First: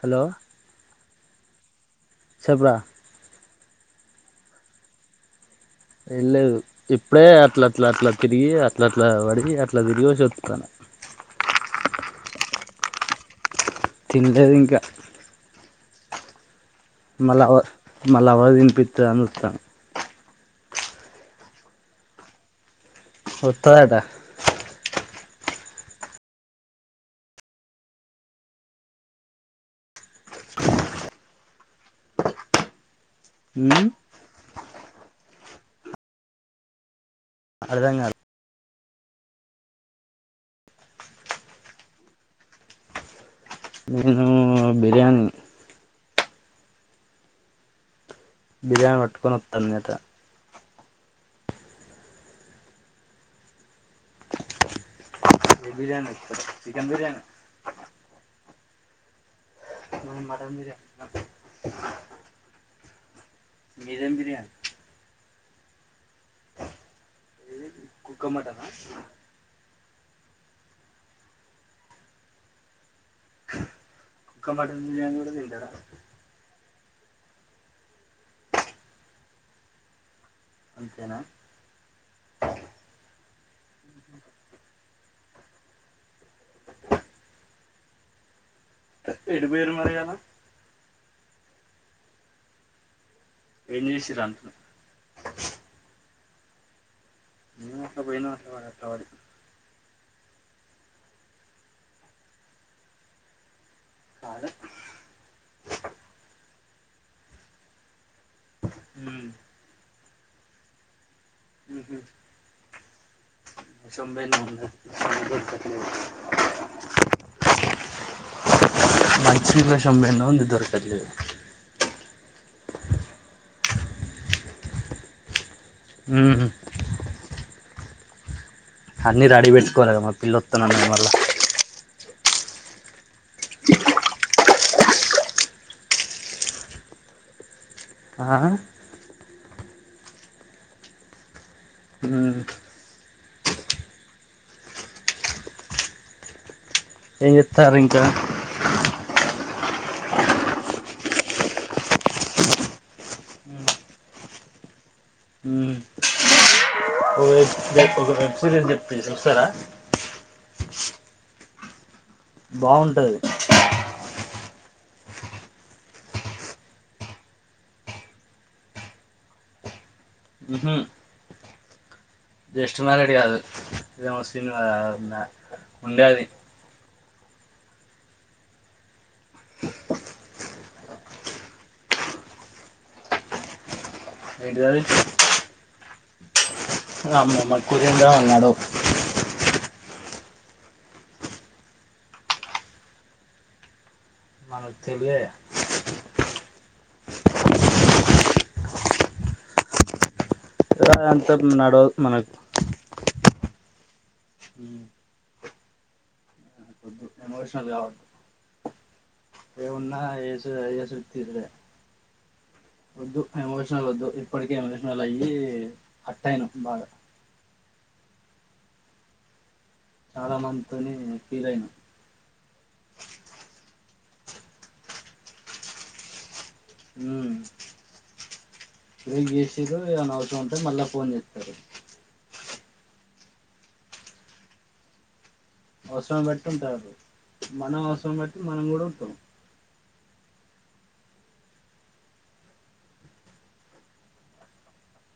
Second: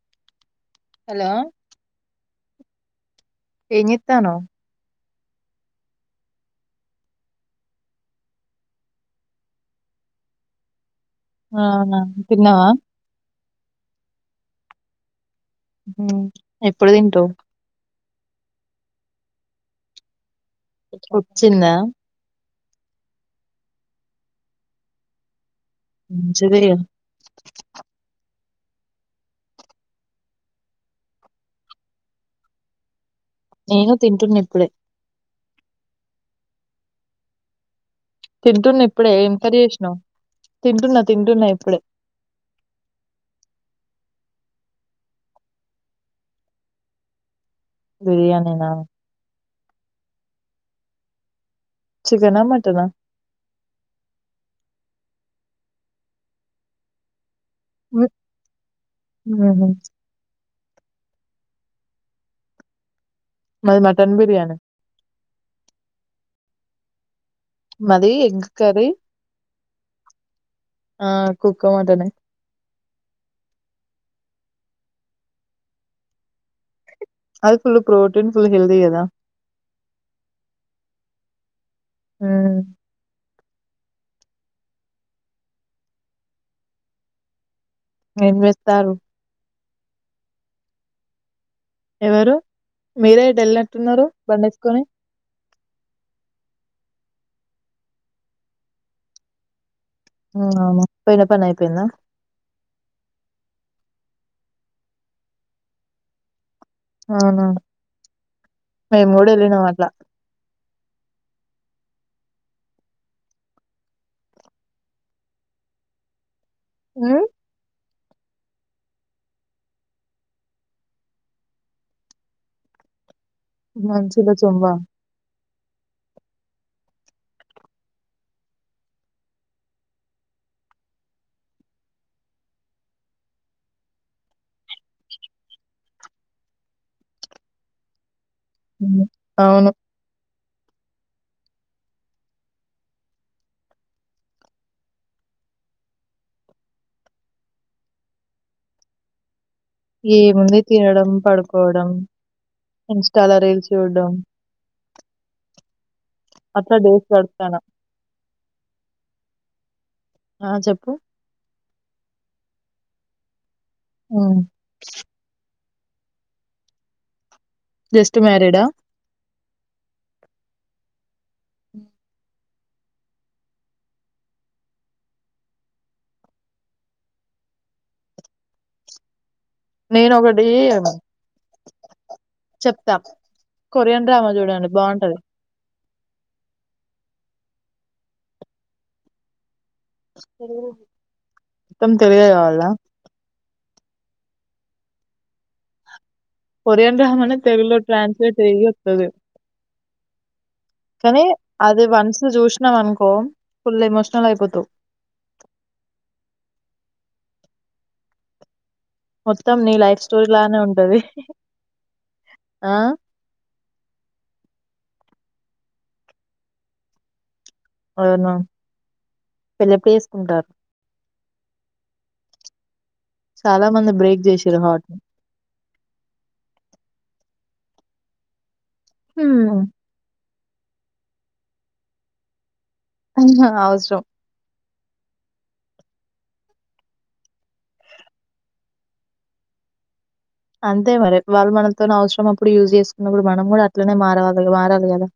Hello hello చెపుడా ఏజితానో వెల్లేదు ఇప్పుడే అట్ల అట్లా అట్లా తిరిగి అట్ల అట్లా పడి అట్లా తిరిగి చప్తాను ఆ తిన్నావా తినలేదు ఇంకా హ ఎప్పుడు తింటో మళ్ళీ అవ తినిపిస్తు అని వస్తాను వ చింద వత్తదట సరే ఉమ్ నేను తింటున్న ఇప్పుడే. అర్తం కాలే తింటున్నా ఇప్పుడే ఎంకర చేసినా తింటున్నా తింటున్నా ఇప్పుడే. నేను బిర్యాని బిర్యాని నా తినత చికెనా హా మటనా హా బిర్యానీ చికెన్ బిర్యానీ ము మటన్ బిర్యాని మది మటన్ బిర్యానీ మాది కుక్క ఎగ్ మటనా కర్రీ ఆ కుక్క మాటనే కుక్క మటన్ బిర్యానీ కూడా తింటారా మీరు. అది ఫుల్ ప్రోటీన్ ఫుల్ హెల్ది కదా అంతేనా ఆ [inaudible] ఏ ఏడు పేరు ఇయ్యాల ఎవరు మీరే ఏం వెళ్ళినట్టున్నారు చేసిర్రు బండి అంటున్న వేసుకొని [unintelligible] పోయిన పని అయిపోయిందా అవునండీ అవునా మేము ఉమ్ మూడు వెళ్ళినాం అట్లా సంభ [inaudible] ఉమ్ [unintelligible] [unintelligible] అ అన్ని రెడీ పెట్టుకోవాలి కదామా పిల్లొస్తునండి మళ్ళ ఆ హ్మ్. అవును ఉమ్, ఏం చెస్తారు ఇంకా ఏ ముంద తినడం పడుకోవడం ఇంస్టాలో రీల్స్ చూడడం ఉమ్, అట్లా డేస్ ఓ పడు. ఒక వెబ్ సిరీస్ చెప్ప చూస్తారా ప్పు బాగుంటది అ జస్ట్ మ్యారీడ్ ఆ ఉమ్మ్మ్ [inaudible] జస్ట్ మ్యారీడ్ కాదు ఇద ముస్లిం ఉండేది నేనొకటి చెప్తా కొరియాన్ డ్రామా ఏంటిది చూడండి అది? బాగుంటది అమ్మో మాకు కొరియన్ డ్రామాలు నడవ్ మొత్తం తెలుగే కావాలా మన తెలుగే కొరియాన్ డ్రామా నే తెలుగులో ట్రాన్స్లేేట్ చేయి వస్తది కానీ అంతా నడో అది వన్సు మనకు చూసినాం అనుకో ఫుల్ ఎమోషనల్ అయిపోతావ్ ఎమోషనల్ కావదు మొత్తం ఏం నీ లైఫ్ ఉన్నా స్టోరీ ఎస లానే ఉంటది. ఏేసుతే ఆ! ఉద్దు ఎమోషనల్ ఉదు ఇప్పటికే ఎమోష అలా అయి హార్ట్ అయినా బాగా అవును పెళ్లి ఎప్పుడు చాలా చేసుకుంటారు మందితోని ఫీల్ అయినా చాలా మంది బ్రేక్ చేసిరా హాట నీ హ్మ్మ్ బ్రేక్ హ్మ్. చేసిరు ఇగా ంటే మళ్ళా ఫోన్ చేస్తారు అ అవసరం అవసరం పెట్టింట మనం అవసరం పెట్టి మనం కూడా ఉంటాం అంతే మరి వాళ్ళు మనతోనీ అవసరం అప్పుడు యూజ్ చేసుకున్నప్పుడు మనం కూడా అట్లనే మారవాలి మారాలి కదా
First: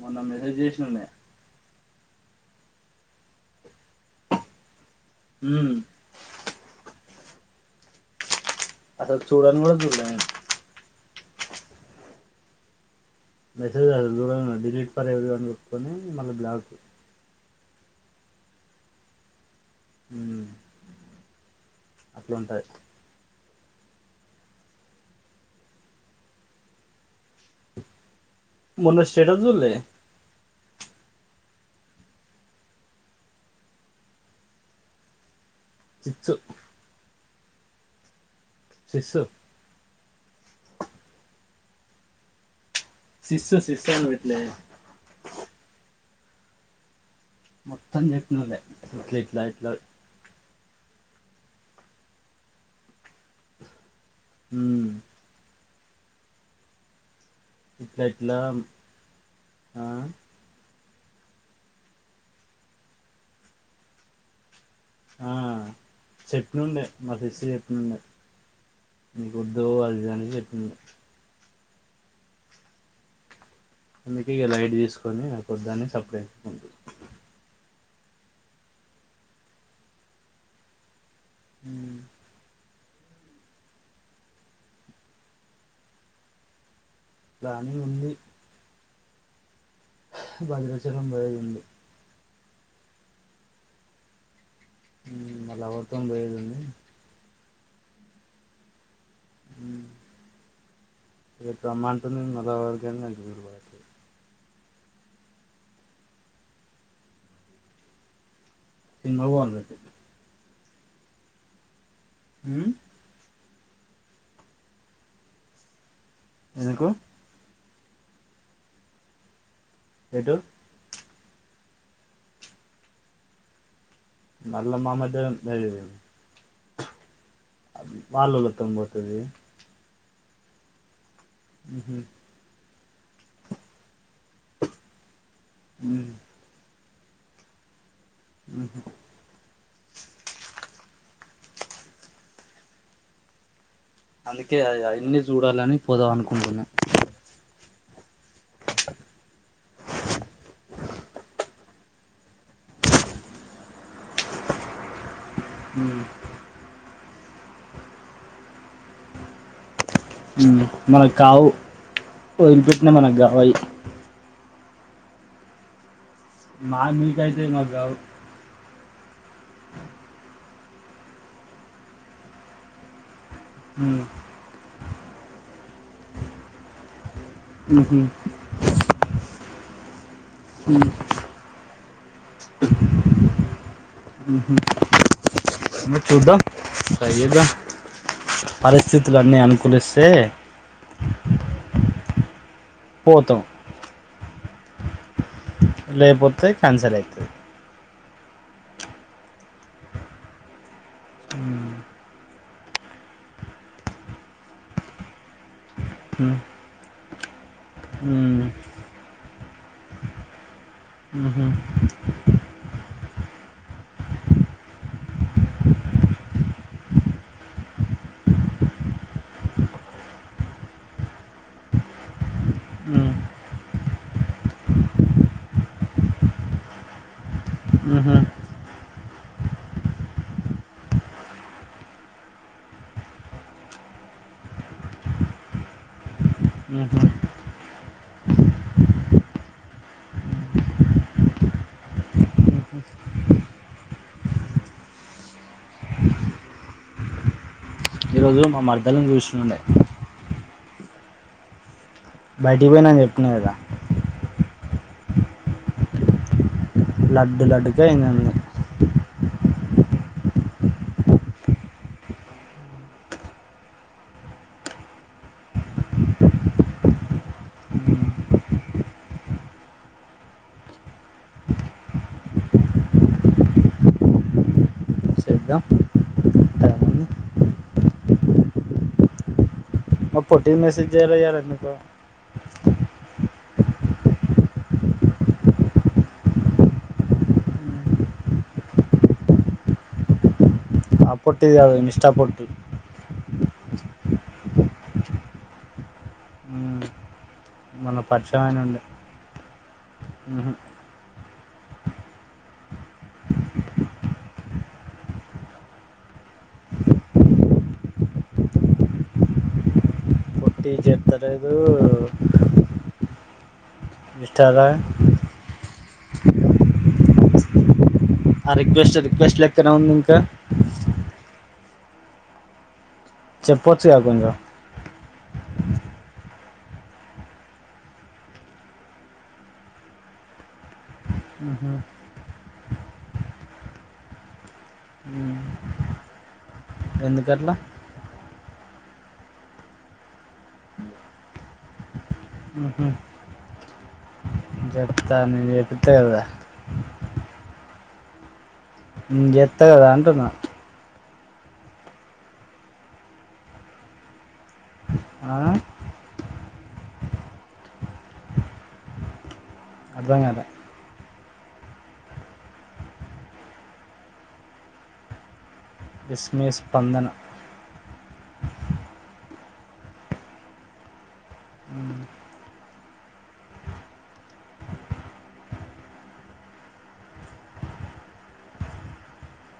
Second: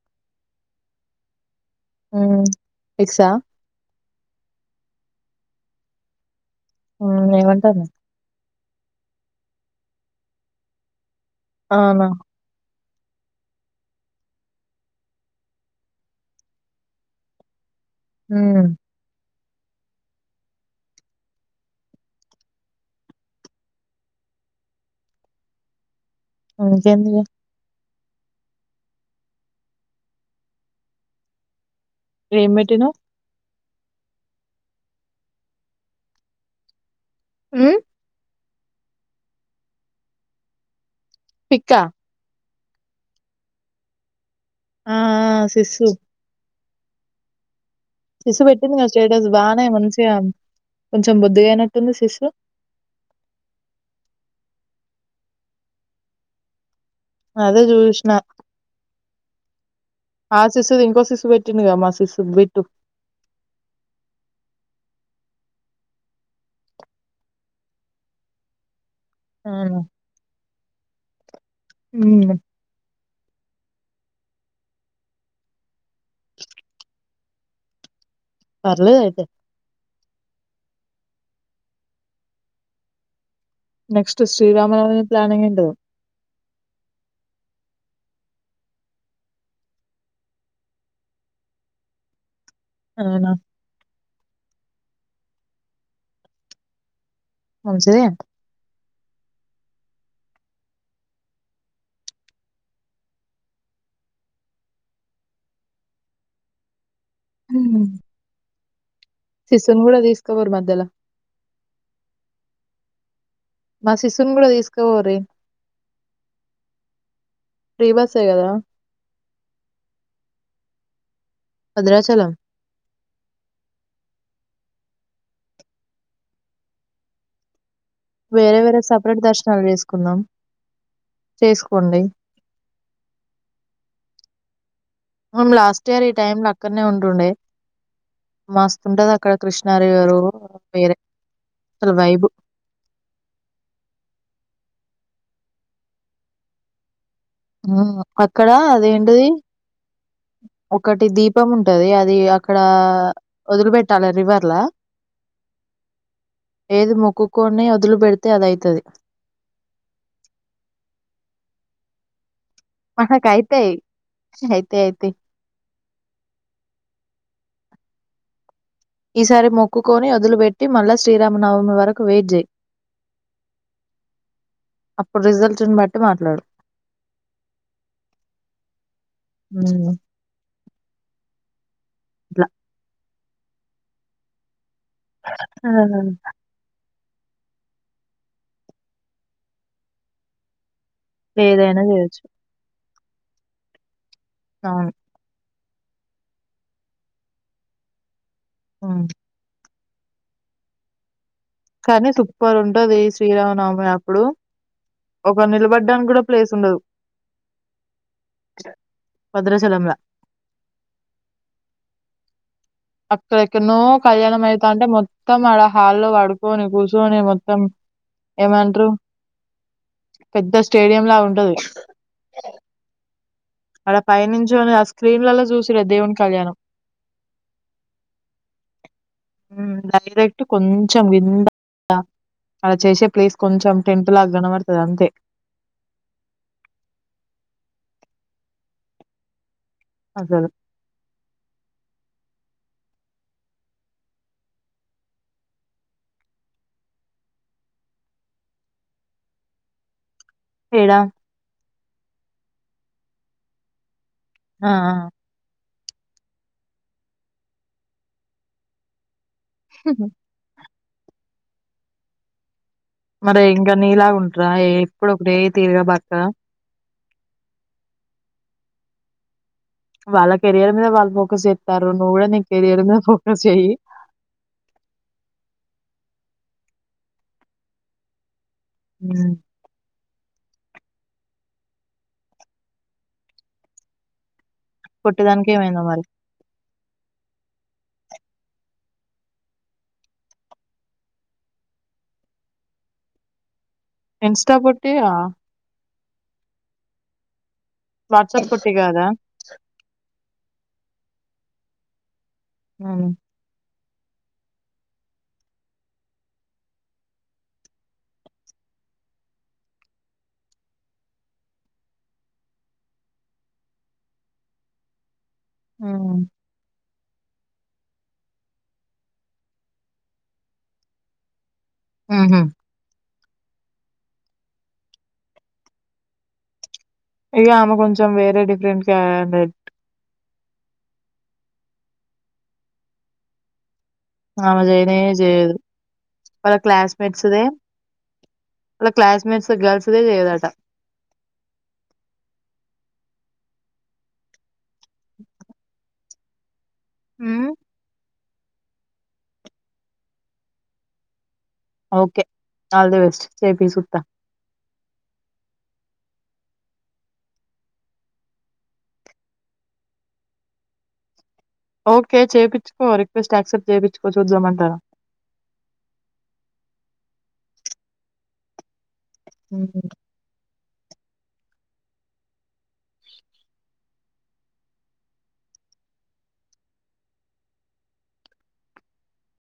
మొన్న మెసేజ్ చేసినాే ఉమ్ ఎక్సా హ్మ్మ్ ఏమిటంది అసలు చూడన్ కూడా చూడాలా నేన్ అవునా మెసేజ్ కాదు దుర డిలీట్ ఫర్ ఎవ్రీ వన్ కొట్టుకొని మల్ల బ్లాక్ హ హ్మ్మ్ అట్లు ఉంటాయి అను కంది మొన్న స్టేటస్ చూడ్లే ఏం పెట్టినావ్ చిిచ్చు ఆ సిశు పికా శిస్ శిసన్ పెట్టలేదే ఆ శిశు మొత్తం సిస్ చెప్పినుండే పెట్టింది గద ఇట్లా స్టేటస్ ఇట్లా బాగానే ఇట్లా మంచిగా కొంచెం బోద్ధిగా అయినట్టుంది శిశు ఉ అదే ఇట్లా చూసిన ఇట్లా ఆ ఆ సిస్ ది ఇంకో సిస్ పెట్టిండు గా మా సిస్ బిట్టు ఆ చెప్పినండే మా సిస్ చెప్పినండే మీకొద్దు అది అని చెప్పిండే ఉ అందుకే ఇగ లైట్ తీసుకొని నాకొద్దాని [unintelligible] పర్లేదు అయితే ఉ నెక్స్ట్ శ్రీరామనోనవి ప్లాన్ ఏందో దంధి ఉంది భద్రాచలం పోయేది ఉంది అవునా మ లవర్ తోని పోయేదుంది మంచిదే ఉ రేపు రమ్మంటోంది మా లవర్ కేమీ [unintelligible] ఉ సినిమాకి పోవాలి సిస్ రేపు ను కూడా తీసుకుపోరీ మరి దల ఉ మా సిస్ ను కూడా తీసుకపోరి ఎందుకు ఫ్రీ బసే కదా ఏటు భద్రాచలం మళ్ళా మా మద్యలో అది వేరే వాళ్ళోళ్ళతోని వేరే పోతది సెపరేట్ దర్శనాలు చెస్ కుందం ఉహు చేసుకోండి మేం లాస్ట్ ఇయర ఈ ఉమ్ టైమ్లా అక్కడినే ఉన్నాం డే మస్తుంటది అక్కడ కృష్ణ నరిగారు వేరే అసలు వైబ్ అందుకే అయన్నీ చూడాలని పోదాం అనుకుంటున్నా ఉ అక్కడ అదేంటది ఒకటి దీపం ఉంటది అది అక్కడ వదిలి పెట్టాలి రివర్లా ఉమ్ ఏది మొక్కుకొని అది వదిలిపెడితే అది అయితది హ్మ్ మనక్ కావు వదిలి పెట్టిన మనకు కావు అవి అయితయ్ అయితయ్ మా మీ కయితయ్ మాకు గావ్ ఈసారి మొక్కుకొని వదులుపెట్టి మళ్ళా శ్రీరామనవమి వరకు వెయిట్ జే హ అప్పుడు రిజల్ట్ని బట్టి మాట్లాడు హూ హూ హు హ ఇట్లా ఉహు ఆ ట్రై చేద్దాం పరిస్థితులన్నీ అనుకూలిస్తే ఏదైనా చేయచ్చు పోతాం అవును లేపోతే క్యాన్సలైతాయి ఆ కానీ సూపర్ ఉంటది శ్రీరామనమి అప్పుడు ఒక నిలబడి నికి కూడా ప్లేస్ ఉండదు భద్రాచలంలో అక్కడ ఎక్కన్నో కళ్యాణం అయితా ఉంటే మొత్తం ఆడ హాల్లో పడుకొని కూర్చని మొత్తం ఏమంటారు పెద్ద స్టేడియంలా ఉంటది ఆడ పైనించోని ఆ స్క్రీన్లలో చూసిరే దేవుని కళ్యాణం, డైరెక్ట్ కొంచెం కింద అడ చేసే ప్లేస్ కొంచెం టెంట్లా గనపడుతది అంతే అసలు ఈరోజు మా మరద్దలను చూస్తుండే ఏడా బయటకి పోయినాని చెప్తున్నా కదా ఆ లడ్డు లడ్డుక అయిందంది హ మరి ఇంకా నీలాగా ఉంటరా ఎప్పుడూ ఒకటె తీరుగా బతక వాళ్ళ కెరీయర్ మీద వాళ్ళు ఫోకస్ చెస్తారు నువ్వు కూడా నీ కెరీయర్ మీద ఫోకస్ చెయ్యి చేద్దాం టైం ఉంది అ మా పొట్టిది మెసేజ్ చేయలా ఈయాల ఎందుకో పొట్టి దానికి ఏమైందో మరి ఆ పొట్టిది అ ఇన్స్టా పొట్టి ఇన్స్టా పొట్టి ఆ ఉమ్. మన పరిచయం వాట్సప్ ఆయన పొట్టి ఉండే గాదా ఉహు. అ టీ చెప్తర్లేదు ఇన్స్టా లా ఉ ఆ రిక్వెస్ట్ రిక్వెస్ట్ లెక్కనే ఉంది ఇంకా ఆహా చెప్పొచ్చుగా కొంచం ఇగ ఆమె కొంచెం వేరే డిఫరెంట్ క్యారేట్ ఉహు. ఆమె జైయనే ఉమ్. చేయదు మర్ క్లాస్మేట్స్దే ఎందుకట్లా వాళ్ళ క్లాస్మేట్స్ గల్స్దే చేయదాటా ఆహ చెప్తా నే చెపీత్త కదా హు నిన్ చెత్త కదా అంటున్నా ఓకే ఆల్ ద బెస్ట్ చేపియ్ సుత్త ఆ? అర్ధం కాలే ఓకే చేపిచ్చుకో రిక్వెస్ట్ యాక్సెప్ట్ చేపిచ్చుకో చూద్దామంటానా బెస్మి స్పందన హ